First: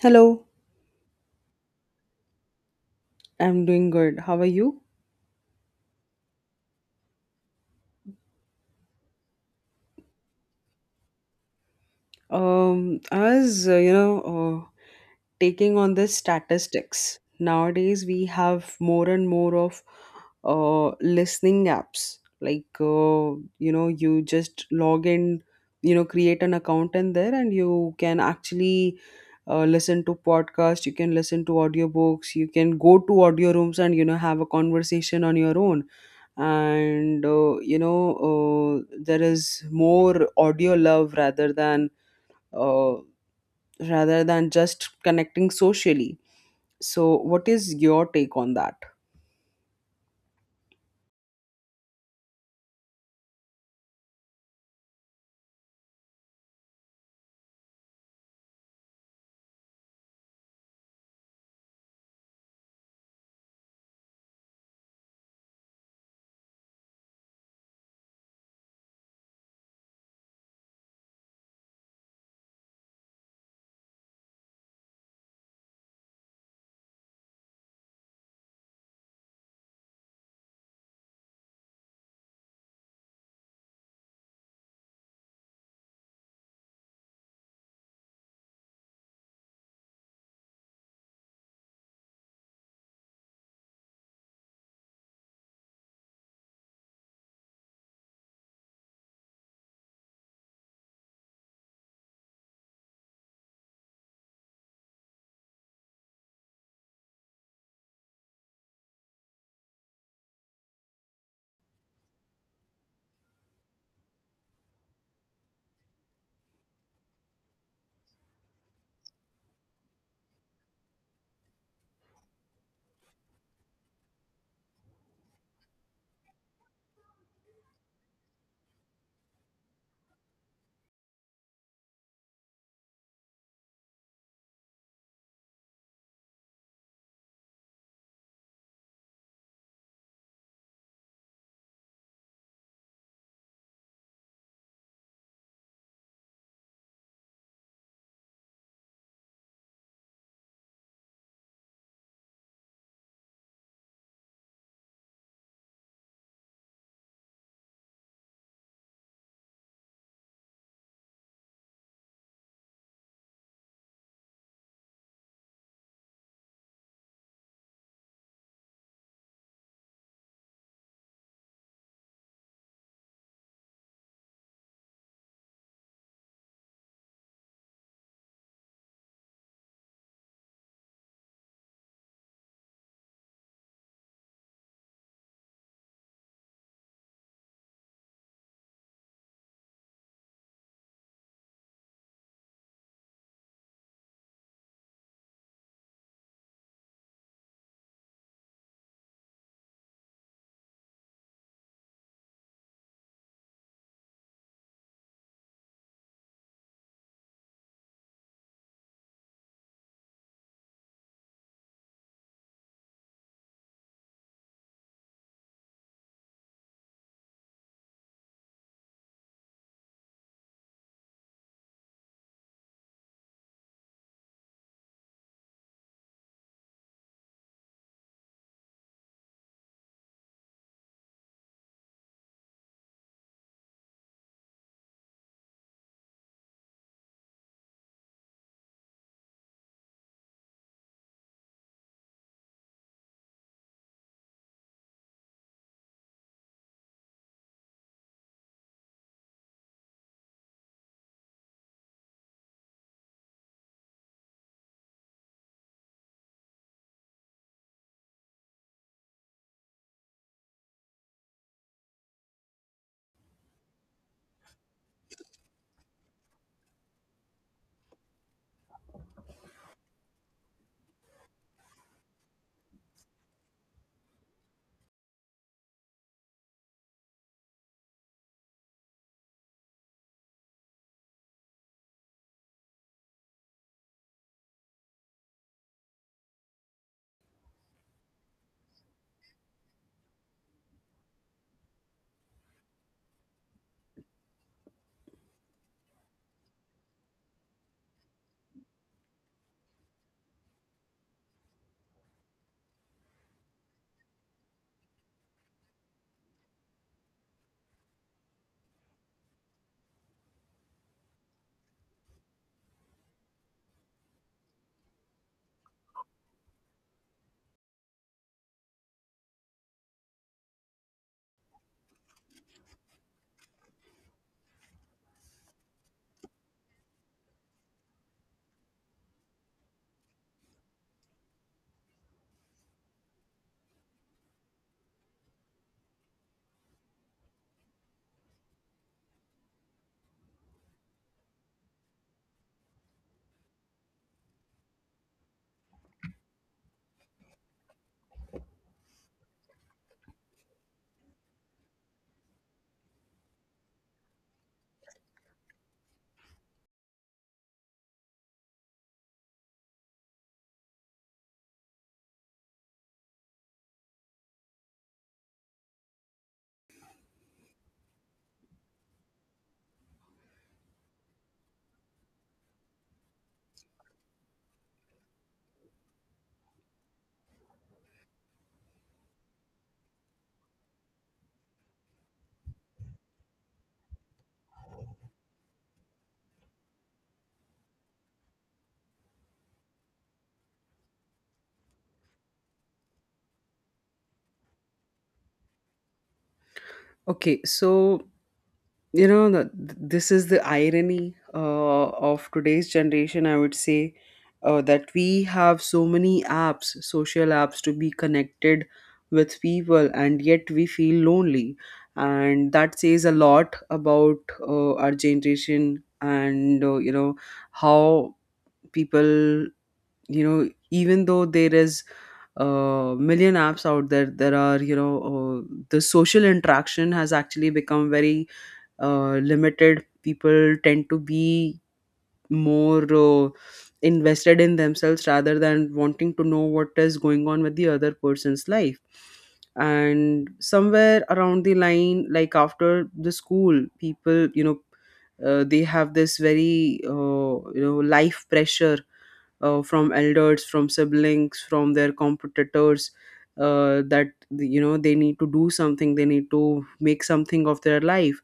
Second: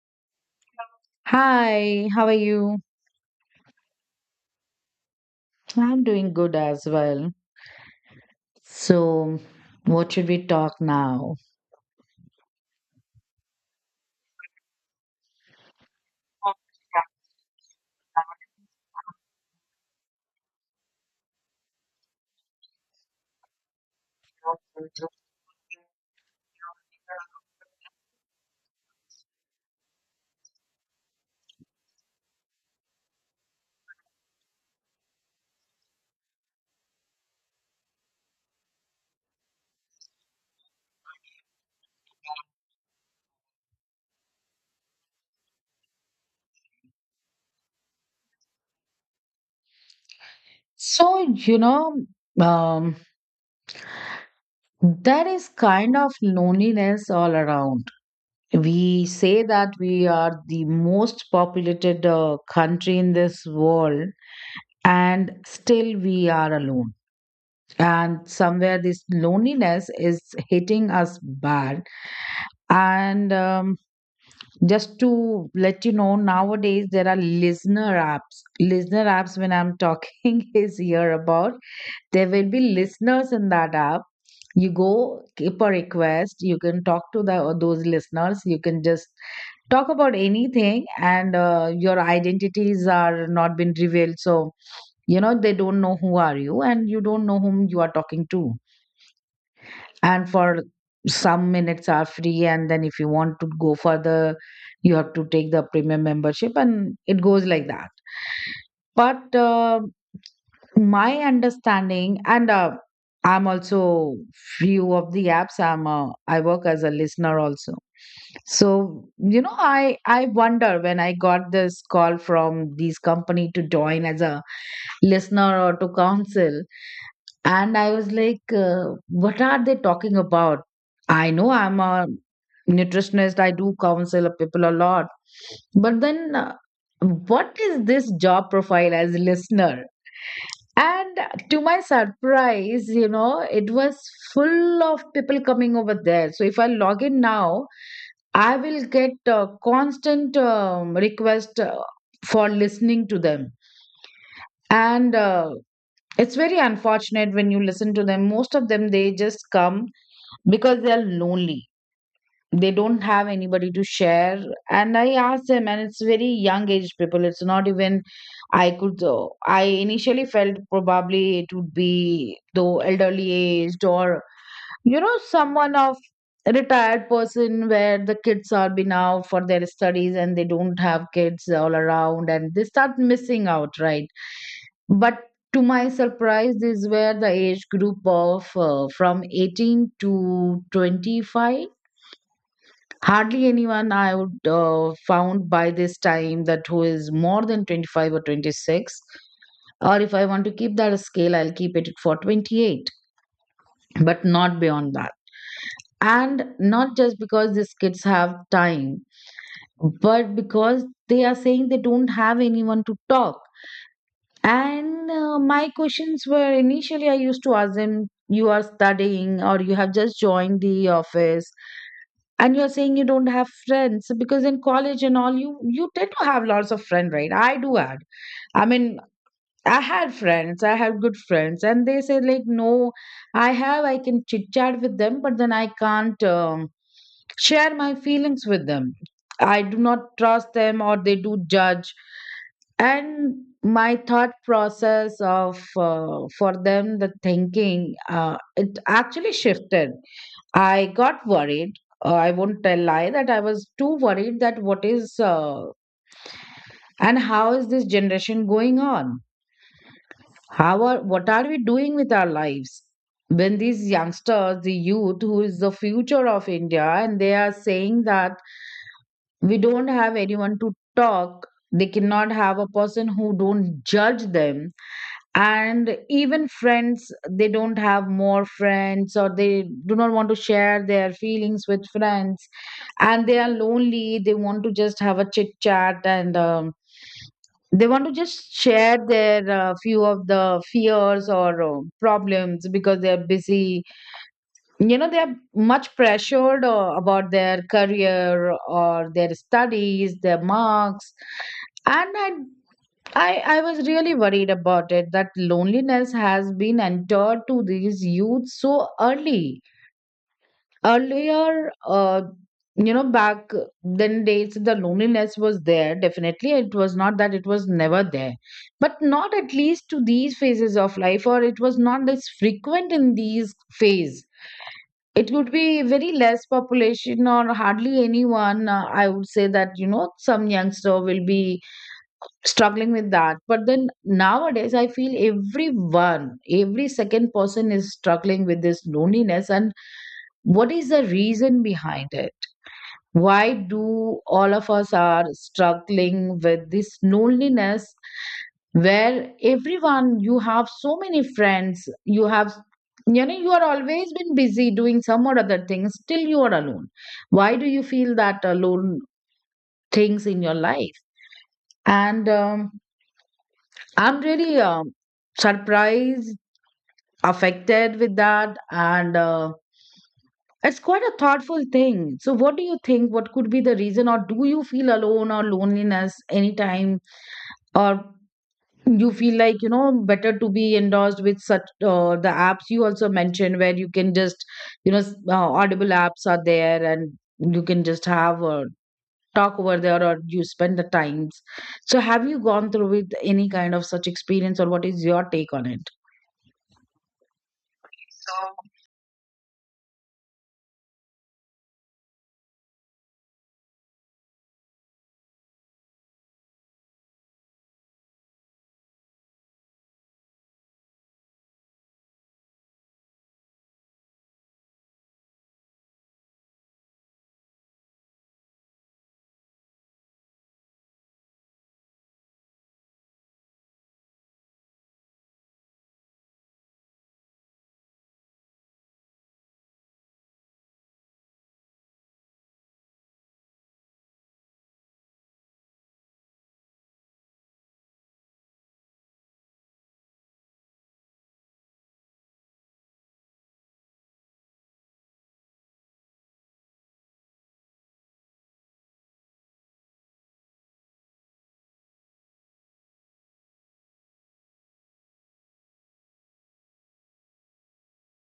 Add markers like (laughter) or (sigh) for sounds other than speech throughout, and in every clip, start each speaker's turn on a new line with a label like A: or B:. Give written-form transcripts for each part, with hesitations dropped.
A: Hello,
B: Hi, how are you?
A: I'm doing good. How are you?
B: I'm doing good as well. So, what should we talk now?
A: Um, as uh, you know, uh, Taking on the statistics, nowadays we have more and more of listening apps. Like, you know, you just log in, you know, create an account in there, and you can actually listen to podcasts. You can listen to audiobooks. You can go to audio rooms and, you know, have a conversation on your own, and there is more audio love uh, rather than just connecting socially. So what is your take on that?
B: So, um, there is kind of loneliness all around. We say that we are the most populated country in this world, and still we are alone. And somewhere this loneliness is hitting us bad. And Just to let you know, nowadays there are listener apps. Listener apps, when I'm talking (laughs) is here about, there will be listeners in that app. You go keep a request. You can talk to the those listeners. You can just talk about anything, and your identities are not been revealed. So you know they don't know who are you, and you don't know whom you are talking to, and for some minutes are free, and then if you want to go further you have to take the premium membership, and it goes like that, but my understanding and I'm also, few of the apps I work as a listener also. So you know, I wonder when I got this call from this company to join as a listener or to counsel, and I was like, what are they talking about? I know I'm a nutritionist, I do counsel people a lot. But then, what is this job profile as a listener? And to my surprise, you know, it was full of people coming over there. So if I log in now, I will get a constant request for listening to them. And It's very unfortunate when you listen to them. Most of them, they just come because they are lonely. They don't have anybody to share. And I asked them, and it's very young age people. It's not even, I could, I initially felt probably it would be though elderly aged, or, you know, someone of a retired person where the kids are been out for their studies and they don't have kids all around and they start missing out, right? But to my surprise, these were the age group of from 18 to 25. Hardly anyone I would found by this time that who is more than 25 or 26. Or if I want to keep that scale, I'll keep it for 28, but not beyond that. And not just because these kids have time, but because they are saying they don't have anyone to talk. And My questions were, initially I used to ask them, you are studying or you have just joined the office, and you're saying you don't have friends because in college and all you tend to have lots of friends, right? I do add. I mean, I had friends, I had good friends, and they say like, no, I have, I can chit chat with them, but then I can't share my feelings with them. I do not trust them, or they do judge, and my thought process of for them the thinking it actually shifted. I got worried. I won't tell lie that I was too worried that what is and how is this generation going on, how are, what are we doing with our lives, when these youngsters, the youth who is the future of India, and they are saying that we don't have anyone to talk. They cannot have a person who don't judge them, and even friends they don't have more friends, or they do not want to share their feelings with friends, and they are lonely. They want to just have a chit chat, and they want to just share their few of the fears or problems because they are busy. You know, they are much pressured about their career or their studies, their marks. And I was really worried about it that loneliness has been entered to these youth so early. Earlier, you know, back then days, the loneliness was there. Definitely, it was not that it was never there, but not at least to these phases of life, or it was not as frequent in these phase. It would be very less population or hardly anyone. I would say that, you know, some youngster will be struggling with that, but then nowadays I feel everyone, every second person is struggling with this loneliness, and what is the reason behind it? Why do all of us are struggling with this loneliness, where everyone, you have so many friends, you have, you know, you are always been busy doing some or other things, still you are alone. Why do you feel that alone things in your life? And I'm really surprised, affected with that, and it's quite a thoughtful thing. So, what do you think? What could be the reason, or do you feel alone or loneliness anytime, or you feel like, you know, better to be endorsed with such the apps you also mentioned, where you can just Audible apps are there, and you can just have a talk over there, or you spend the times. So, have you gone through with any kind of such experience, or what is your take on it?
A: Okay, so you know, this is the irony of today's generation, I would say, that we have so many apps, social apps, to be connected with people, and yet we feel lonely. And that says a lot about our generation and, you know, how people, you know, even though there is million apps out there, there are, you know, the social interaction has actually become very limited. People tend to be more invested in themselves rather than wanting to know what is going on with the other person's life. And somewhere around the line, like after the school, people, you know, they have this very you know, life pressure from elders, from siblings, from their competitors, that, you know, they need to do something, they need to make something of their life.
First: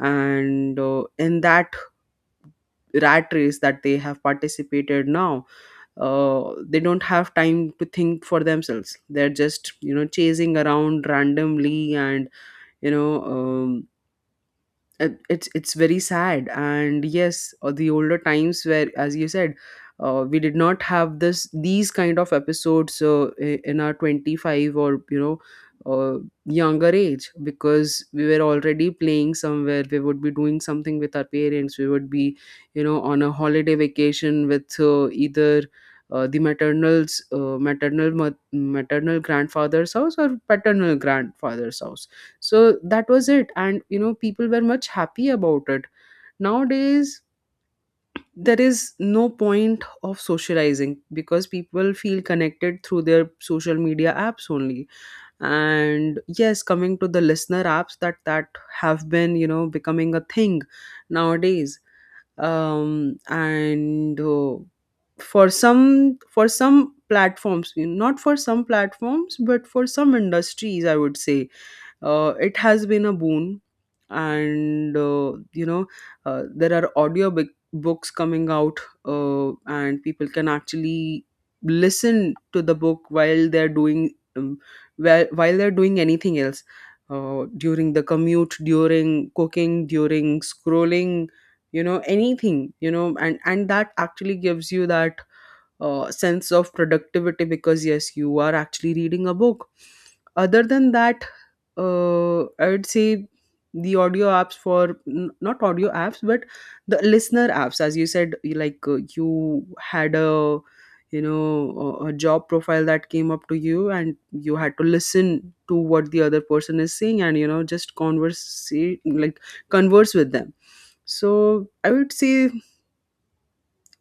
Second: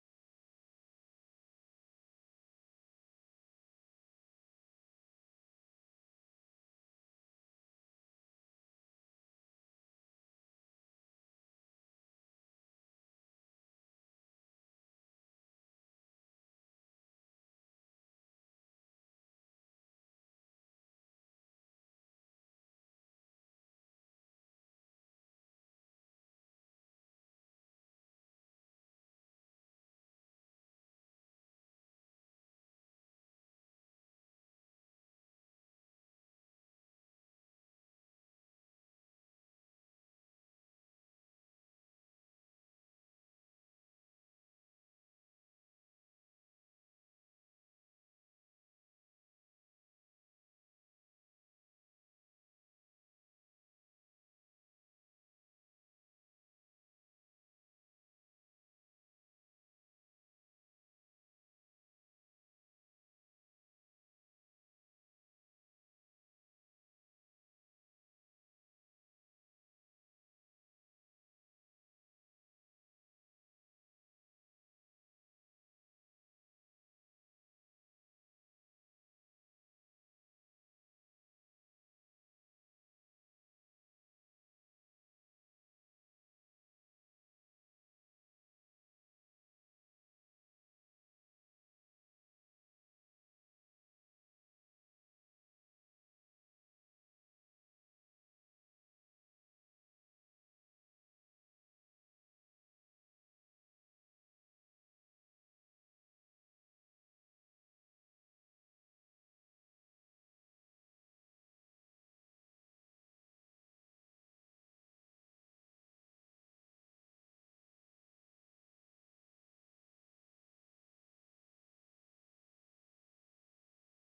A: And in that rat race that they have participated now, they don't have time to think for themselves. They're just, you know, chasing around randomly, and you know, it's very sad. And yes, the older times, where, as you said, we did not have this these kind of episodes in our 25, or, you know, uh, younger age, because we were already playing somewhere, we would be doing something with our parents, we would be, you know, on a holiday vacation with, either the maternal's maternal mo- maternal grandfather's house or paternal grandfather's house. So that was it, and you know, people were much happy about it. Nowadays there is no point of socializing because people feel connected through their social media apps only. And yes, coming to the listener apps, that have been, you know, becoming a thing nowadays. And For some, for some platforms, not for some platforms, but for some industries, I would say it has been a boon. And you know, there are audio big books coming out, and people can actually listen to the book while they're doing, um, while they're doing anything else, during the commute, during cooking, during scrolling, you know, anything, you know. And that actually gives you that sense of productivity, because yes, you are actually reading a book. Other than that, I would say the audio apps for not audio apps, but the listener apps, as you said, you like, you had a, you know, a job profile that came up to you, and you had to listen to what the other person is saying, and you know, just converse, like, converse with them. So I would say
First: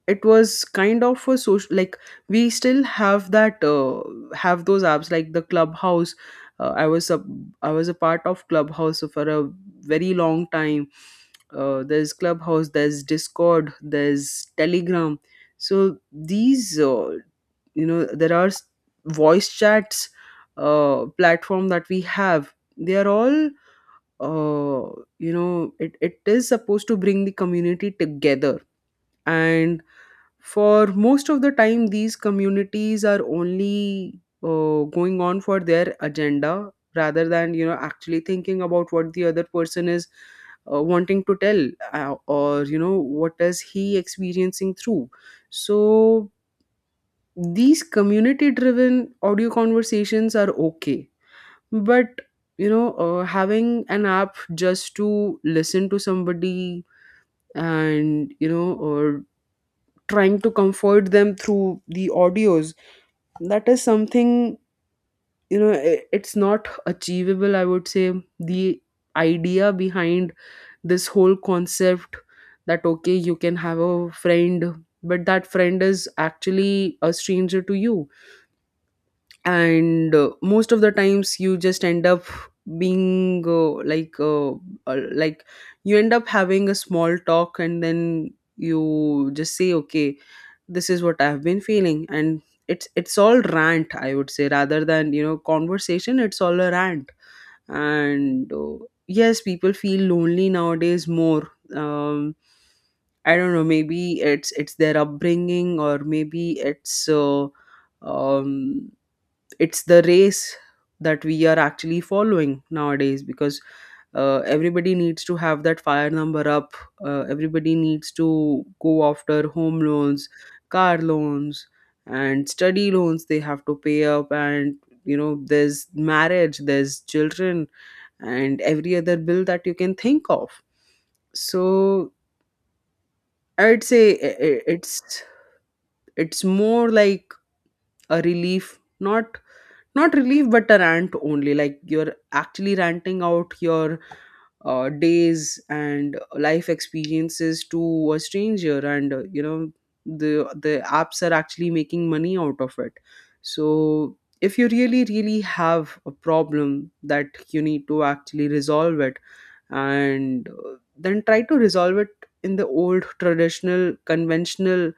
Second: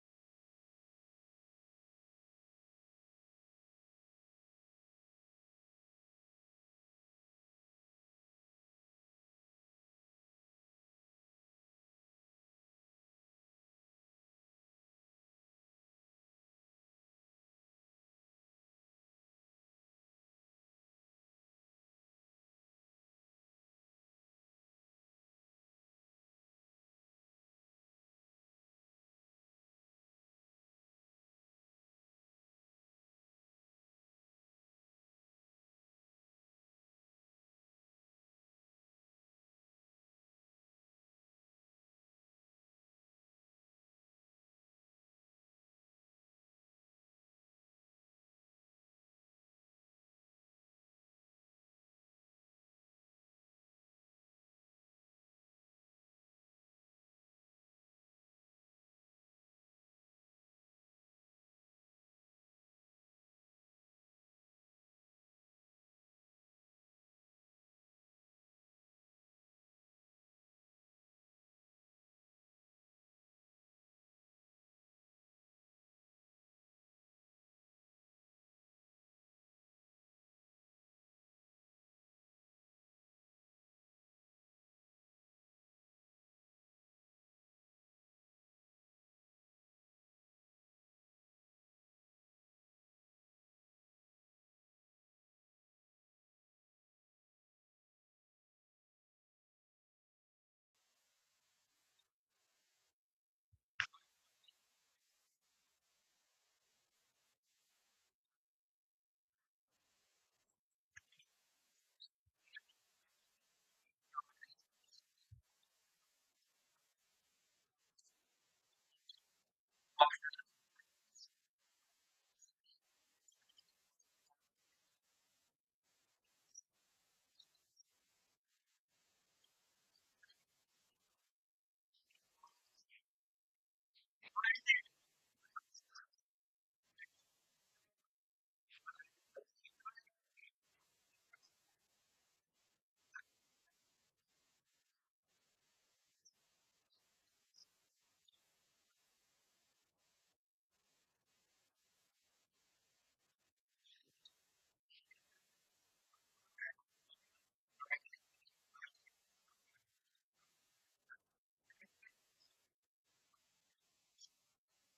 A: it was kind of a social, like, we still have that, have those apps like the Clubhouse. I was a, I was a part of Clubhouse for a very long time. There's Clubhouse, there's Discord, there's Telegram. So these, you know, there are voice chats platform that we have, they are all uh, you know, it is supposed to bring the community together. And for most of the time, these communities are only going on for their agenda, rather than, you know, actually thinking about what the other person is wanting to tell, or you know, what is he experiencing through. So these community driven audio conversations are okay, but you know, having an app just to listen to somebody, and you know, or trying to comfort them through the audios, that is something, you know, it's not achievable, I would say. The idea behind this whole concept, that okay, you can have a friend, but that friend is actually a stranger to you. And most of the times, you just end up being like, you end up having a small talk, and then you just say okay, this is what I've been feeling, and it's all rant, I would say, rather than, you know, conversation. It's all a rant. And yes, people feel lonely nowadays more. I don't know, maybe it's their upbringing, or maybe it's, um it's the race that we are actually following nowadays. Because everybody needs to have that fire number up, everybody needs to go after home loans, car loans, and study loans. They have to pay up, and you know, there's marriage, there's children, and every other bill that you can think of. So I'd say I- it's more like a relief. Not, not relief, but a rant only, like you're actually ranting out your days and life experiences to a stranger. And you know, the apps are actually making money out of it. So if you really, really have a problem that you need to actually resolve it, and then try to resolve it in the old traditional conventional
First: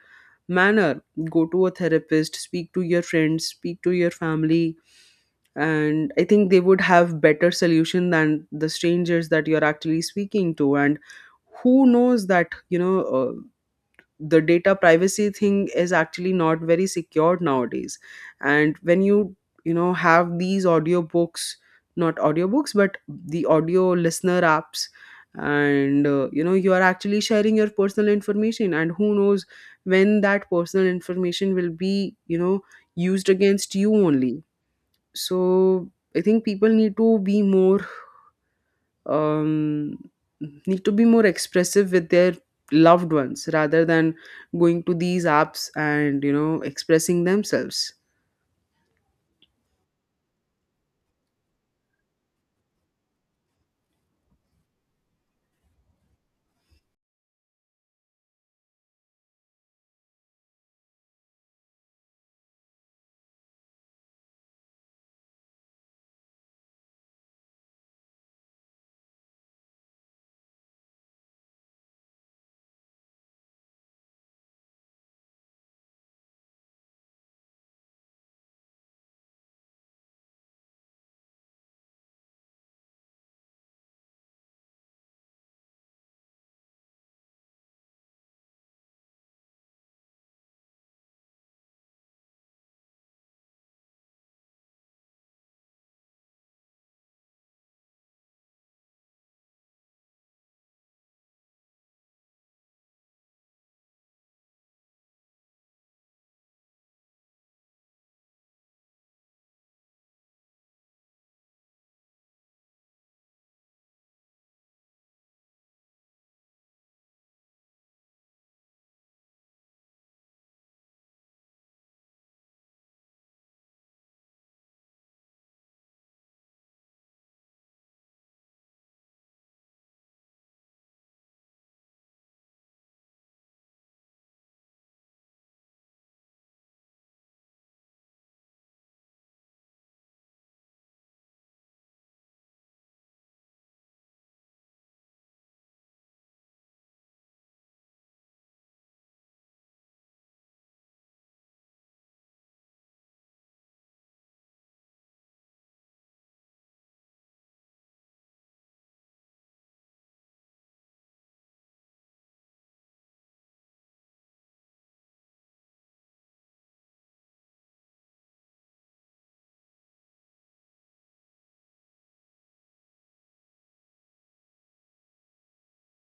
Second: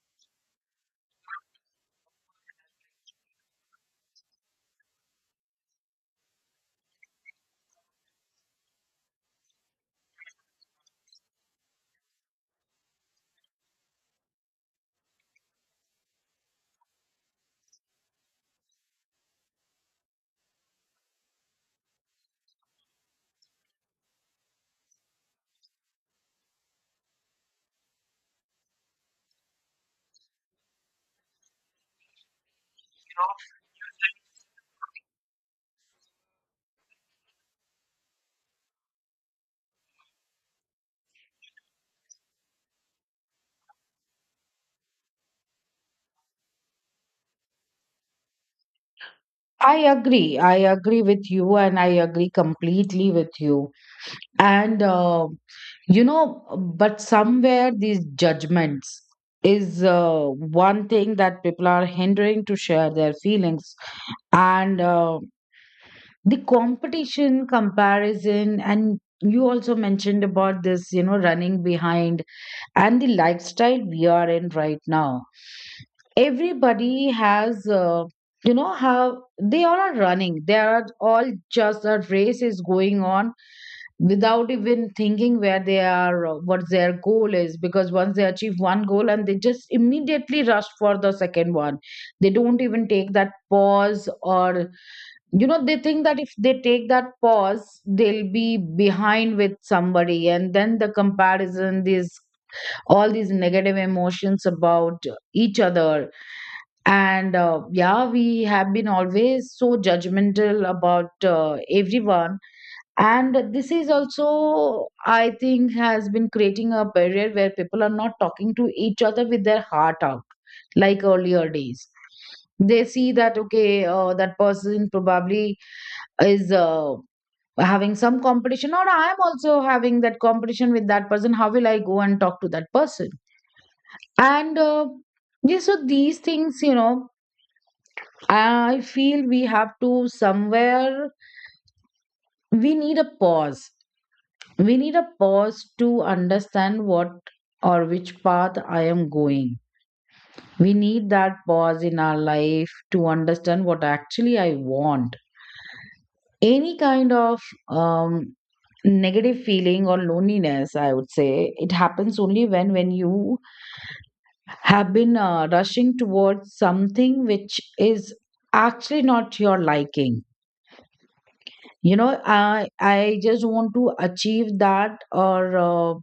A: manner. Go to a therapist, speak to your friends, speak to your family, and I think they would have better solution than the strangers that you're actually speaking to. And who knows that, you know, the data privacy thing is actually not very secured nowadays. And when you know, have these audiobooks, not audiobooks, but the audio listener apps, and you know, you are actually sharing your personal information, and who knows when that personal information will be, you know, used against you only. So I think people need to be more, um, need to be more expressive with their loved ones, rather than going to these apps and, you know, expressing themselves.
B: I agree. I agree with you, and I agree completely with you. And, you know, but somewhere these judgments is one thing that people are hindering to share their feelings. And The competition, comparison, and you also mentioned about this, you know, running behind, and the lifestyle we are in right now, everybody has, you know, how they all are running, they are all just a race is going on without even thinking where they are or what their goal is, because once they achieve one goal, and they just immediately rush for the second one, they don't even take that pause, or, you know, they think that if they take that pause, they'll be behind with somebody, and then the comparison, this, all these negative emotions about each other. And yeah, we have been always so judgmental about everyone, and this is also I think has been creating a barrier where people are not talking to each other with their heart out, like earlier days. They see that okay, that person probably is having some competition, or I am also having that competition with that person, how will I go and talk to that person? And yeah, so these things, you know, I feel we have to somewhere, we need a pause. We need a pause to understand what or which path I am going. We need that pause in our life to understand what actually I want. Any kind of um, negative feeling or loneliness, I would say, it happens only when you have been rushing towards something which is actually not your liking. You know, I just want to achieve that, or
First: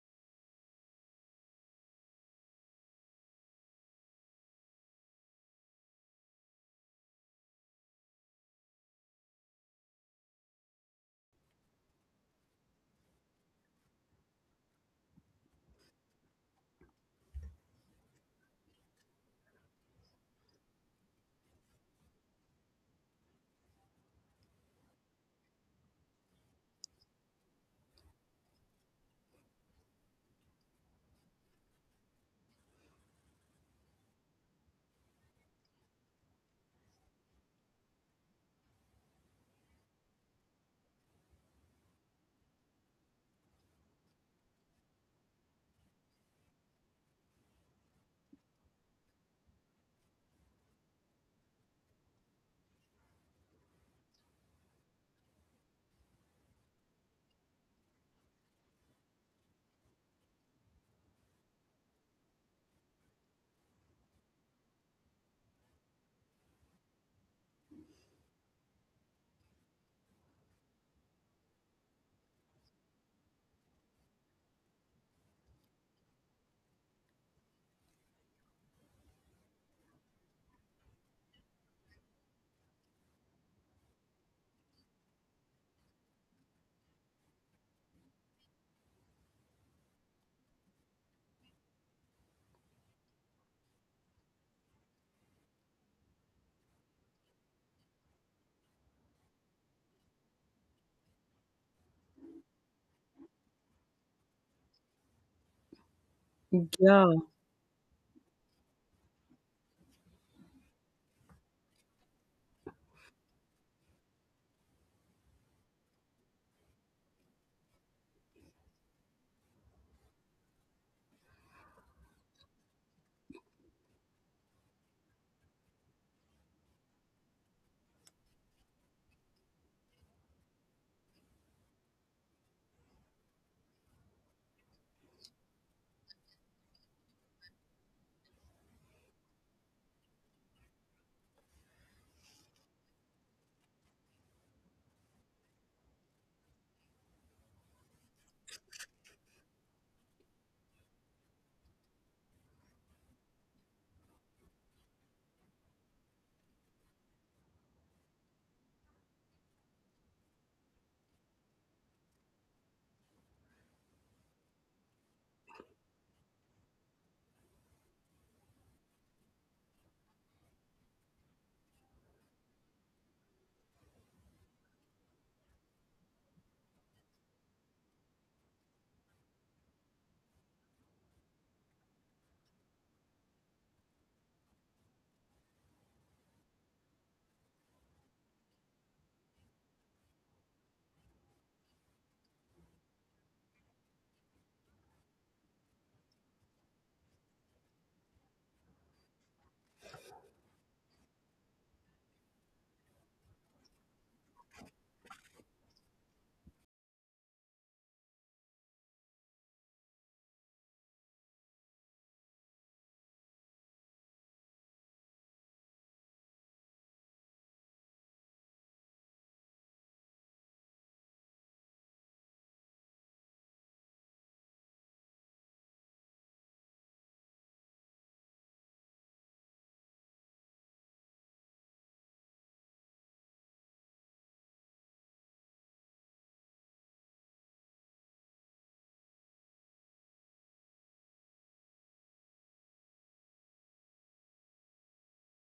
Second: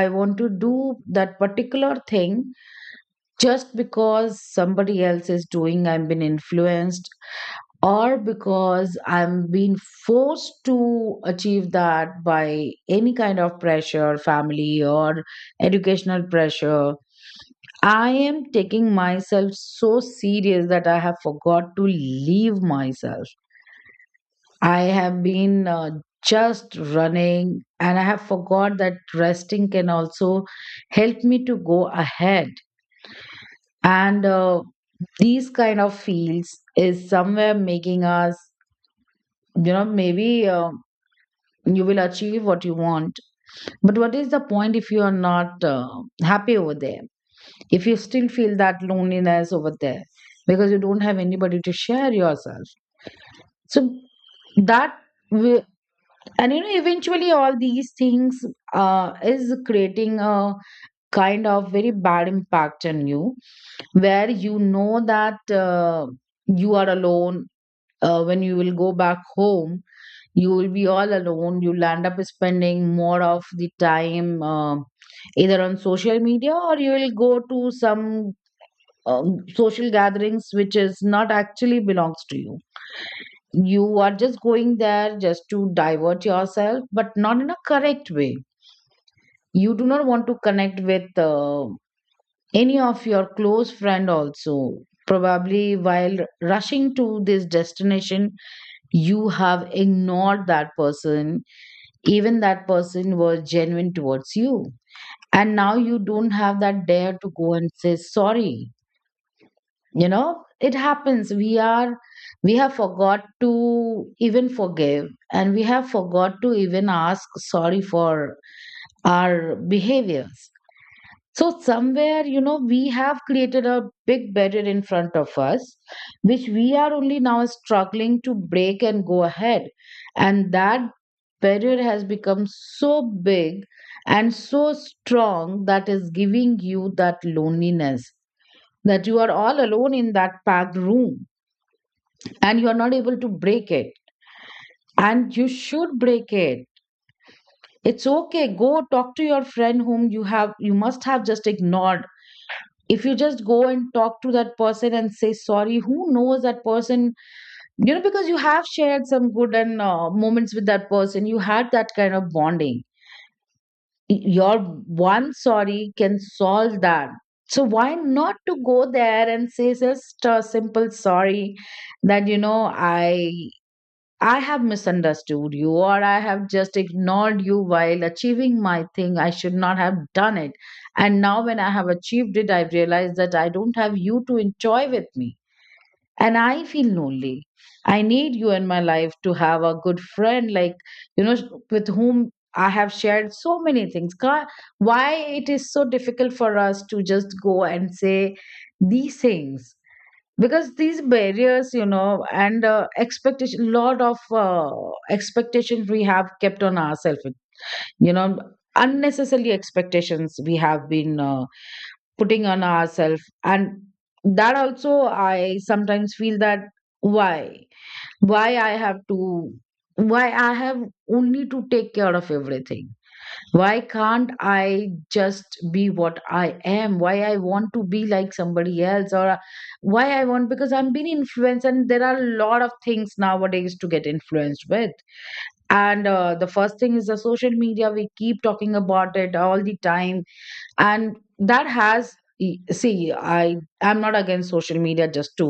B: I want to do that particular thing just because somebody else is doing, I've been influenced, or because I'm being forced to achieve that by any kind of pressure, family or educational pressure. I am taking myself so serious that I have forgot to leave myself. I have been just running and I have forgot that resting can also help me to go ahead. And These kind of fields is somewhere making us, you know, maybe you will achieve what you want. But what is the point if you are not happy over there? If you still feel that loneliness over there because you don't have anybody to share yourself, so that will, and eventually all these things is creating a kind of very bad impact on you, where you know that you are alone. When you will go back home, you will be all alone. You'll end up spending more of the time either on social media, or you will go to some social gatherings which is not actually belongs to you. You are just going there just to divert yourself, but not in a correct way. You do not want to connect with any of your close friend also. Probably while rushing to this destination, you have ignored that person, even that person was genuine towards you, and now you don't have that
A: Yeah,
B: dare to go and say sorry. You know, it happens. We have forgot to even forgive, and we have forgot to even ask sorry for our behaviors. So somewhere, you know, we have created a big barrier in front of us, which we are only now struggling to break and go ahead. And that barrier has become so big and so strong, that is giving you that loneliness, that you are all alone in that packed room and you are not able to break it. And you should break it. It's okay, go talk to your friend whom you must have just ignored. If you just go and talk to that person and say sorry, who knows? That person, you know, because you have shared some good and moments with that person, you had that kind of bonding. Your one sorry can solve that. So why not to go there and say just a simple sorry, that, you know, I have misunderstood you, or I have just ignored you while achieving my thing, I should not have done it. And now when I have achieved it, I've realized that I don't have you to enjoy with me, and I feel lonely. I need you in my life to have a good friend like, you know, with whom I have shared so many things. Why it is so difficult for us to just go and say these things? Because these barriers, you know, and expectation lot of uh, expectations we have kept on ourselves, you know, unnecessarily expectations we have been putting on ourselves. And that also, I sometimes feel that, why why i have to why I have only to take care of everything. Why can't I just be what I am? Why I want to be like somebody else? Or why i want because I'm being influenced, and there are a lot of things nowadays to get influenced with. And the first thing is the social media, we keep talking about it all the time. And that has see, I'm not against social media, just to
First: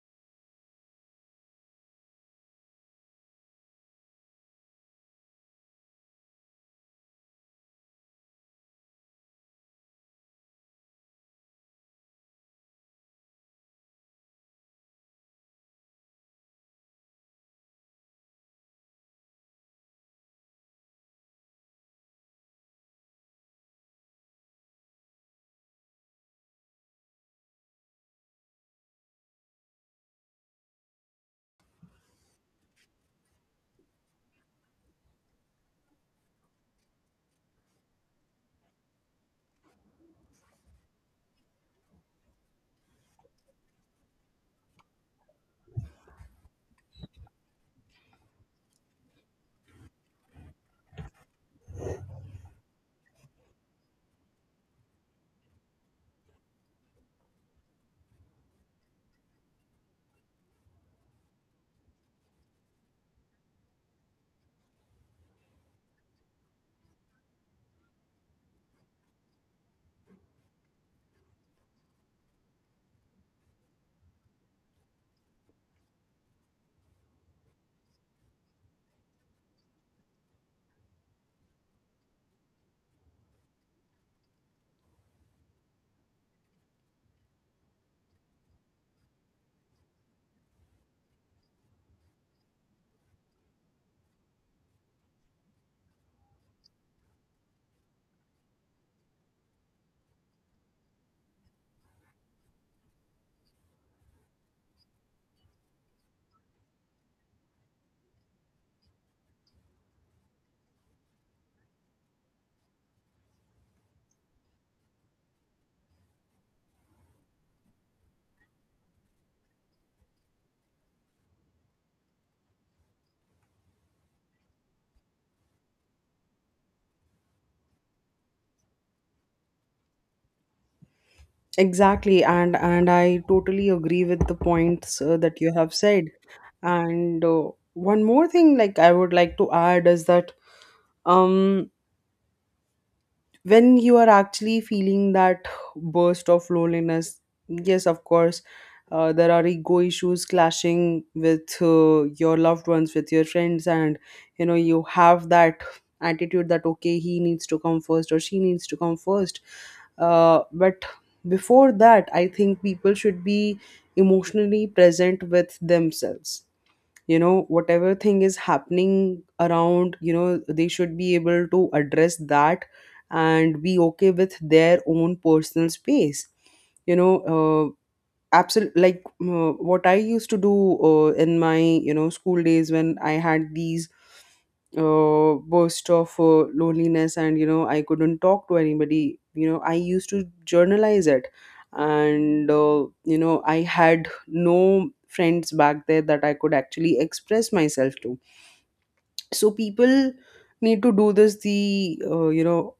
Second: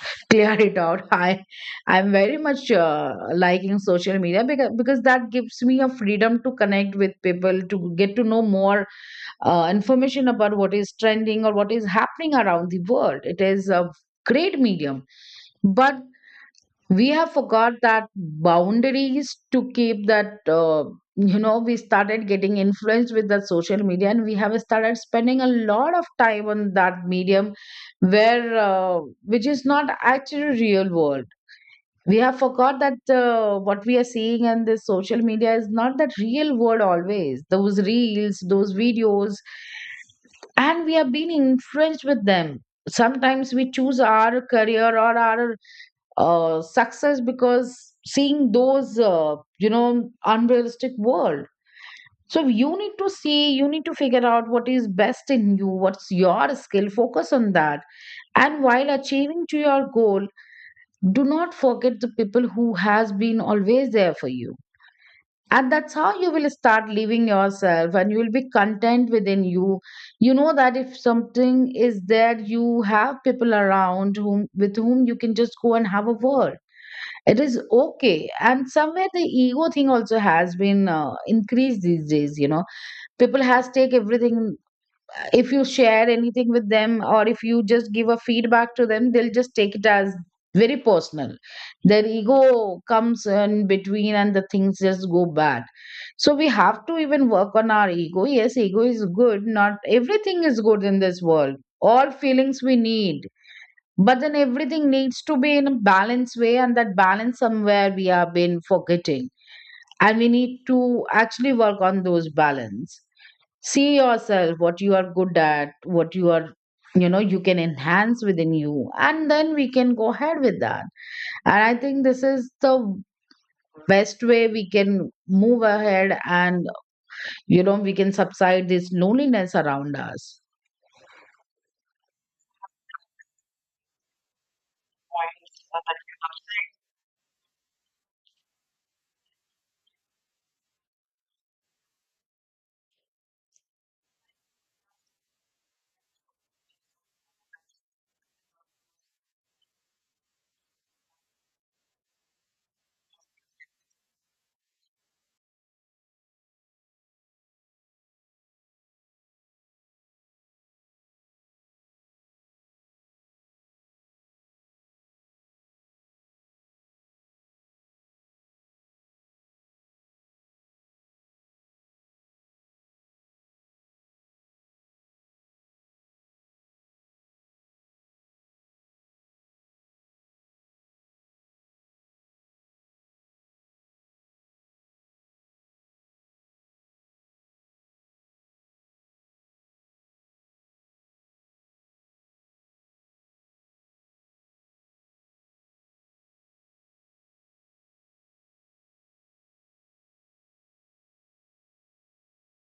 B: (laughs) clear it out (laughs) I'm very much liking social media, because that gives me a freedom to connect with people, to get to know more information about what is trending or what is happening around the world. It is a great medium. But we have forgot that boundaries to keep that you know, we started getting influenced with the social media, and we have started spending a lot of time on that medium, where which is not actually real world. We have forgot that what we are seeing on this social media is not that real world always, those reels, those videos, and we have been influenced with them. Sometimes we choose our career or our success because seeing those you know, unrealistic world. So you need to see, you need to figure out what is best in you, what's your skill, focus on that. And while achieving to your goal, do not forget the people who has been always there for you. And that's how you will start living yourself and you will be content within you. You know that if something is there, you have people around whom, with whom you can just go and have a word. It is okay. And somewhere the ego thing also has been increased these days, you know. People has take everything. If you share anything with them, or if you just give a feedback to them, they'll just take it as very personal. Their ego comes in between and the things just go bad. So we have to even work on our ego. Yes, ego is good. Not everything is good in this world. All feelings we need. But then everything needs to be in a balanced way, and that balance somewhere we have been forgetting. And we need to actually work on those balance. See yourself, what you are good at, what you are, you know, you can enhance within you. And then we can go ahead with that. And I think this is the best way we can move ahead and, you know, we can subside this loneliness around us.
A: exactly, and I totally agree with the points that you have said. And one more thing, like, I would like to add is that, um when you are actually feeling that burst of loneliness, yes, of course, there are ego issues clashing with your loved ones, with your friends, and you know, you have that attitude that okay, he needs to come first or she needs to come first. But before that, I think people should be emotionally present with themselves. You know, whatever thing is happening around, you know, they should be able to address that and be okay with their own personal space. You know, absolutely, like, what I used to do in my, you know, school days, when I had these burst of loneliness, and you know, I couldn't talk to anybody, you know, I used to journalize it. And you know, I had no friends back there that I could actually express myself to. So people need to do this, the, you know,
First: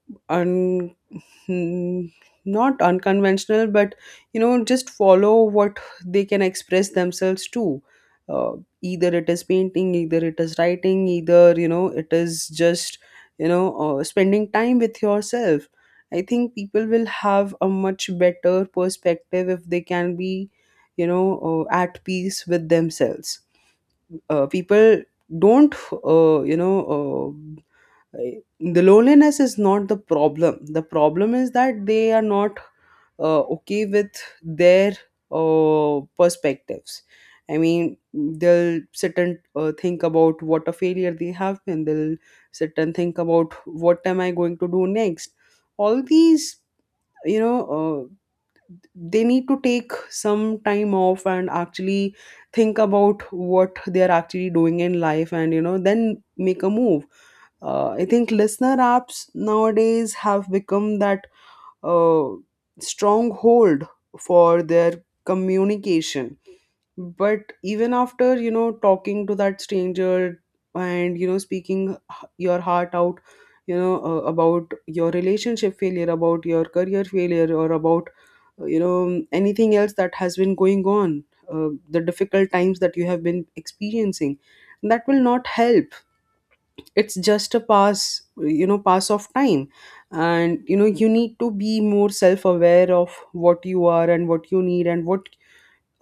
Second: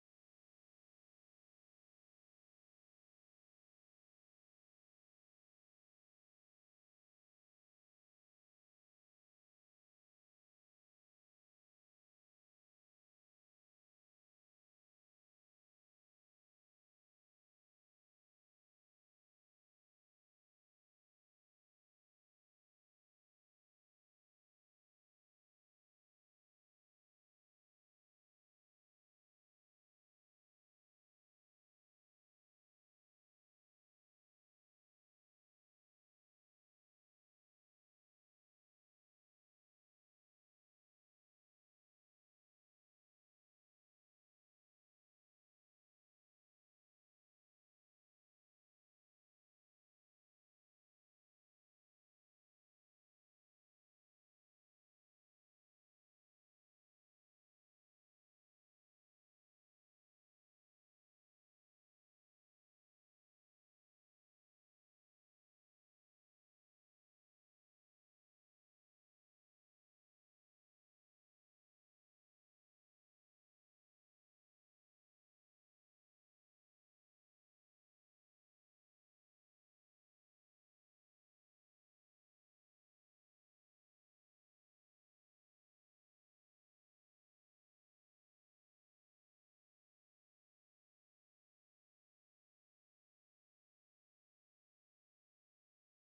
A: mm, not unconventional, but you know, just follow what they can express themselves to. uh, Either it is painting, either it is writing, either, you know, it is just, you know, spending time with yourself. I think people will have a much better perspective if they can be, you know, at peace with themselves. People don't, uh, you know uh, the loneliness is not the problem. The problem is that they are not okay with their perspectives. I mean, they'll sit and think about what a failure they have been. They'll sit and think about what am I going to do next. All these, you know, they need to take some time off, and actually think about what they are actually doing in life, and you know, then make a move. I think listener apps nowadays have become that uh, stronghold for their communication. But even after, you know, talking to that stranger, and you know, speaking your heart out, you know, about your relationship failure, about your career failure, or about, you know, anything else that has been going on, the difficult times that you have been experiencing, that will not help. It's just a pass, you know, pass of time. And you know, you need to be more self aware of what you are, and what you need, and what,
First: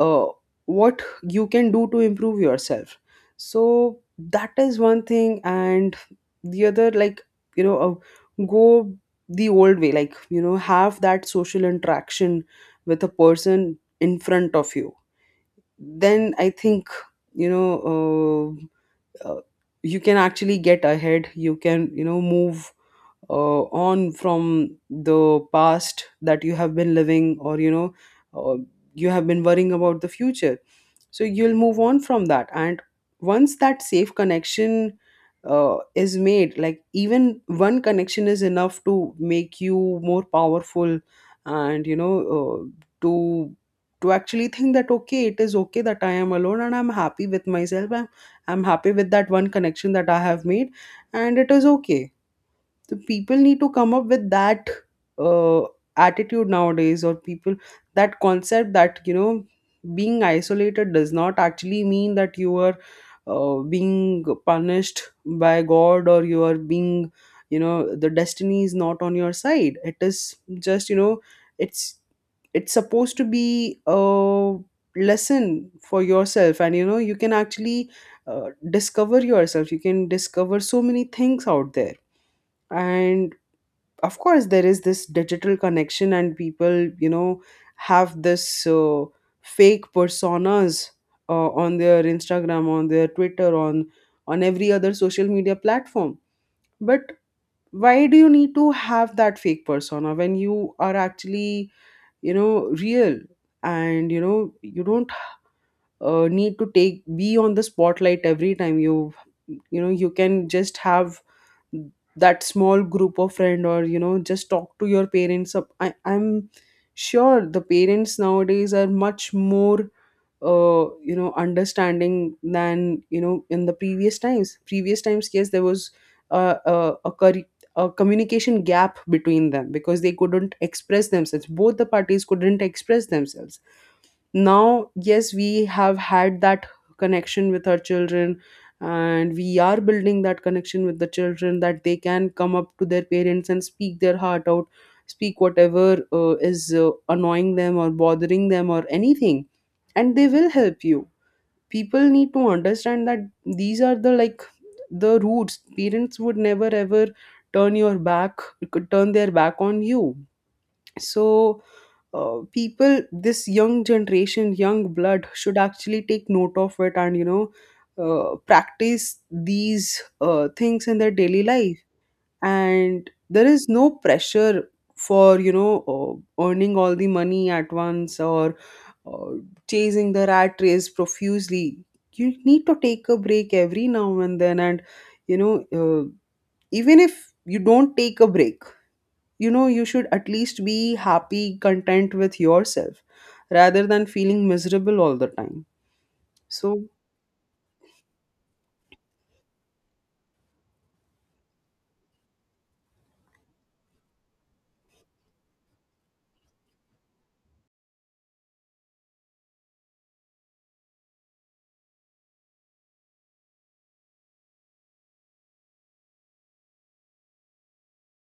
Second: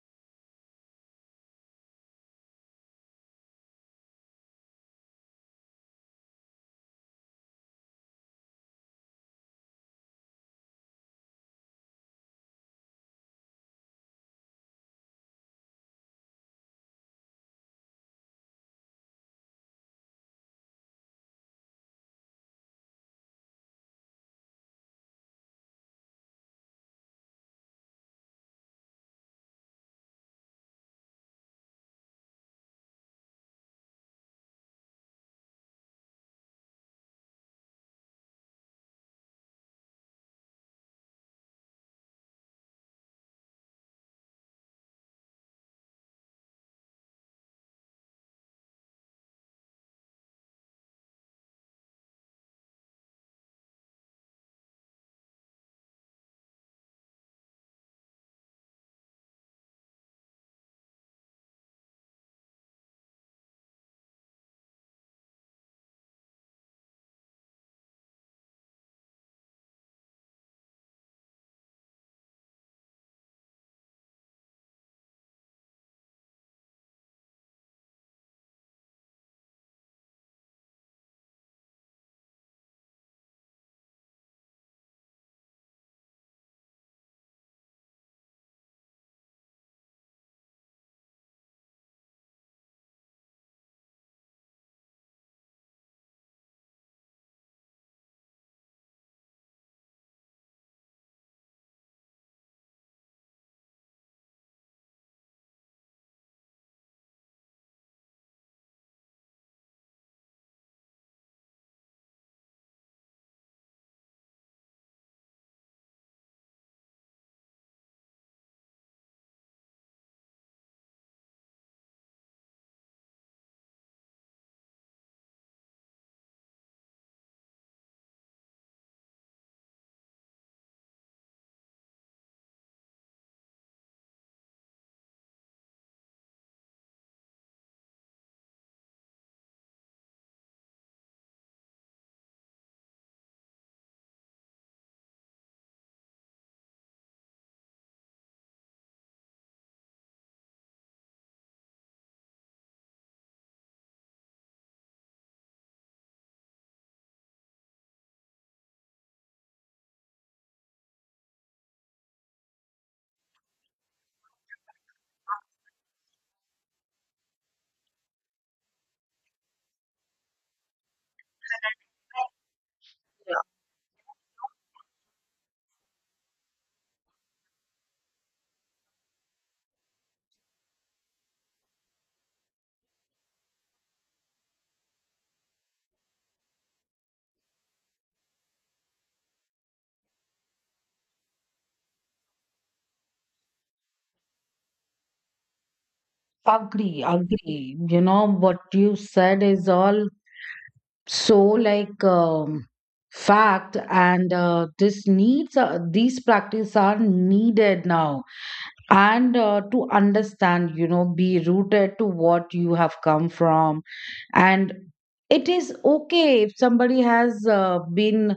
A: uh, what you can do to improve yourself. So that is one thing. And the other, like, you know, go the old way, like, you know, have that social interaction with a person in front of you. Then I think, you know, uh, uh, you can actually get ahead, you can, you know, move on from the past that you have been living, or you know, uh, you have been worrying about the future. So you'll move on from that. And once that safe connection is made, like, even one connection is enough to make you more powerful. And you know, to to actually think that okay, it is okay that I am alone, and I'm happy with that one connection that I have made, and it is okay. So people need to come up with that uh, attitude nowadays, or people, that concept, that you know, being isolated does not actually mean that you are being punished by god, or you are being, you know, the destiny is not on your side. It is just, you know, it's it's supposed to be a lesson for yourself. And you know, you can actually discover yourself, you can discover so many things out there. And of course, there is this digital connection, and people, you know, have this fake personas on their Instagram, on their Twitter, on every other social media platform. But why do you need to have that fake persona when you are actually, you know, real. And you know, you don't need to take, be on the spotlight every time. You know, you can just have that small group of friend, or you know, just talk to your parents up. I'm sure the parents nowadays are much more, uh, you know, understanding than, you know, in the previous times. Previous times, yes, there was a, a, a, curri- a communication gap between them, because they couldn't express themselves, both the parties couldn't express themselves. Now, yes, we have had that connection with our children, and we are building that connection with the children, that they can come up to their parents and speak their heart out, speak whatever is annoying them, or bothering them, or anything, and they will help you. People need to understand that these are the, like, the roots. Parents would never ever turn your back turn their back on you. So, people, this young generation, young blood, should actually take note of it, and you know, practice these things in their daily life. And there is no pressure for, you know, earning all the money at once, or, uh, chasing the rat race profusely. You need to take a break every now and then, and you know, even if you don't take a break, you know, you should at least be happy, content with yourself, rather than feeling miserable all the time. So
B: Agree, agree. You know, what you said is all so like fact, and this needs, these practices are needed now. And to understand, you know, be rooted to what you have come from. And it is okay if somebody has been,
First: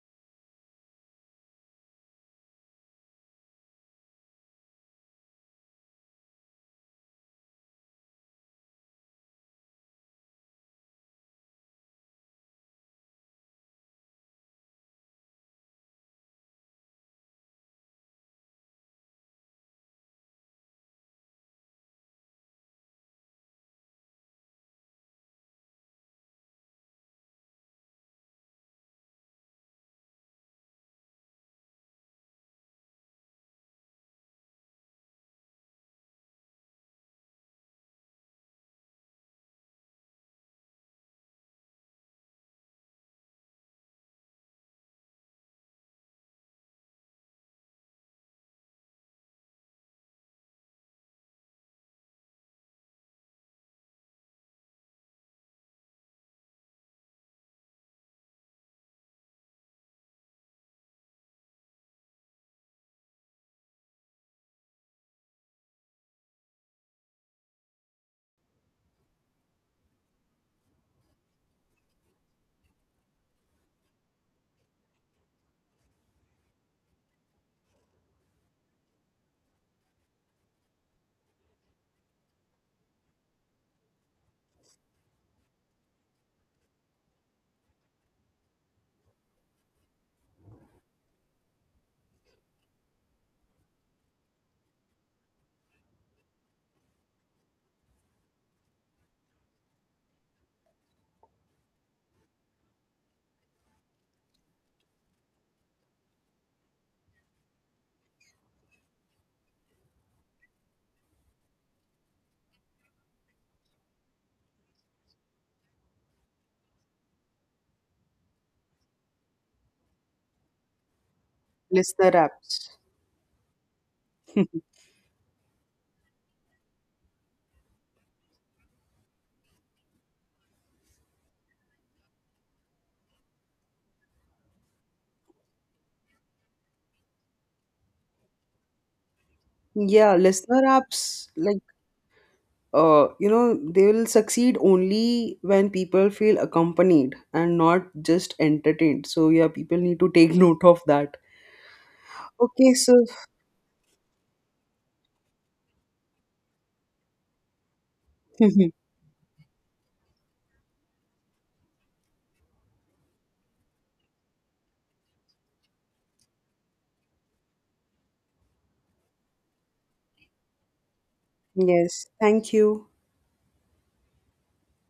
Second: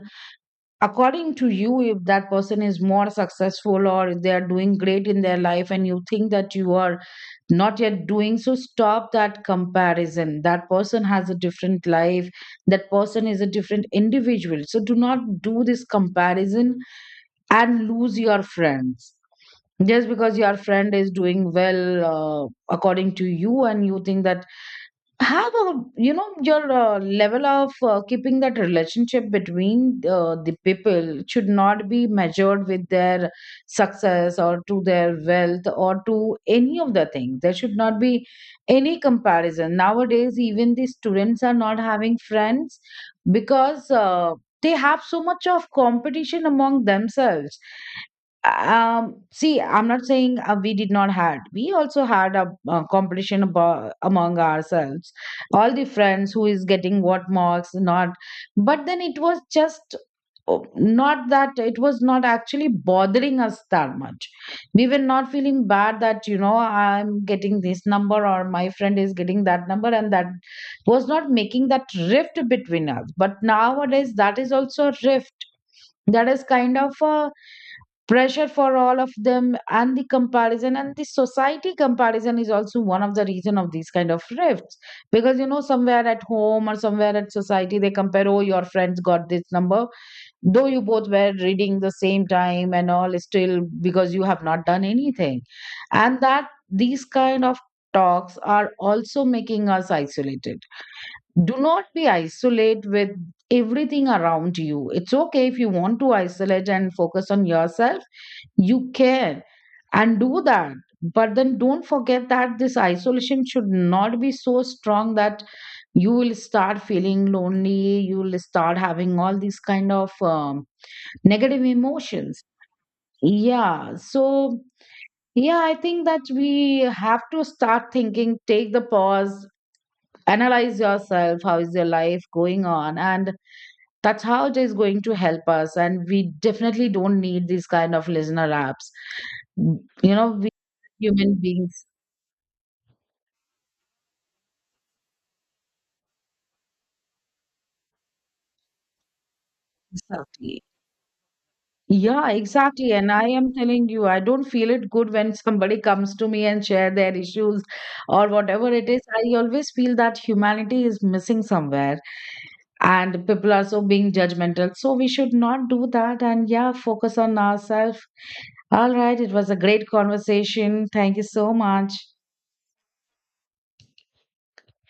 B: according to you, if that person is more successful, or if they are doing great in their life and you think that you are not yet doing, so stop that comparison. That person has a different life, that person is a different individual, so do not do this comparison and lose your friends just because your friend is doing well, uh, according to you, and you think that have a, you know, your level of keeping that relationship between the people should not be measured with their success, or to their wealth, or to any of the things. There should not be any comparison. Nowadays even the students are not having friends because they have so much of competition among themselves. See, I'm not saying we did not had we also had a, competition among ourselves, all the friends who is getting what marks, not. But then it was just, oh, not that, it was not actually bothering us that much. We were not feeling bad that, you know, I'm getting this number or my friend is getting that number, and that was not making that rift between us. But nowadays that is also a rift, that is kind of a pressure for all of them. And the comparison, and the society comparison is also one of the reason of these kind of rifts, because, you know, somewhere at home or somewhere at society they compare, oh, your friends got this number, though you both were reading the same time and all, still because you have not done anything. And that, these kind of talks are also making us isolated. Do not be isolate with everything around you. It's okay if you want to isolate and focus on yourself, you can, and do that. But then don't forget that this isolation should not be so strong that you will start feeling lonely, you will start having all these kind of negative
A: listener
B: emotions.
A: apps.
B: Yeah. So,
A: (laughs)
B: yeah, I think that we have to start thinking, take the pause, analyze yourself, how is your life going on? And that's how it is going to help us. And we definitely don't need these kind of listener apps, you
A: Yeah,
B: know,
A: listener apps,
B: human
A: like,
B: beings.
A: uh, you know, they will succeed only when people feel accompanied and not just entertained. So yeah, people need to take (laughs)
B: Exactly.
A: note of that.
B: Yeah,
A: Okay,
B: exactly.
A: so
B: And I am telling you, I don't feel it good when somebody comes to me and share their issues or whatever
A: (laughs)
B: it is. I always feel that humanity is missing somewhere and people are so being judgmental. So we should not do that and, yeah, focus on ourselves. All right, it was a great conversation. Thank you so much.
A: yes, thank you.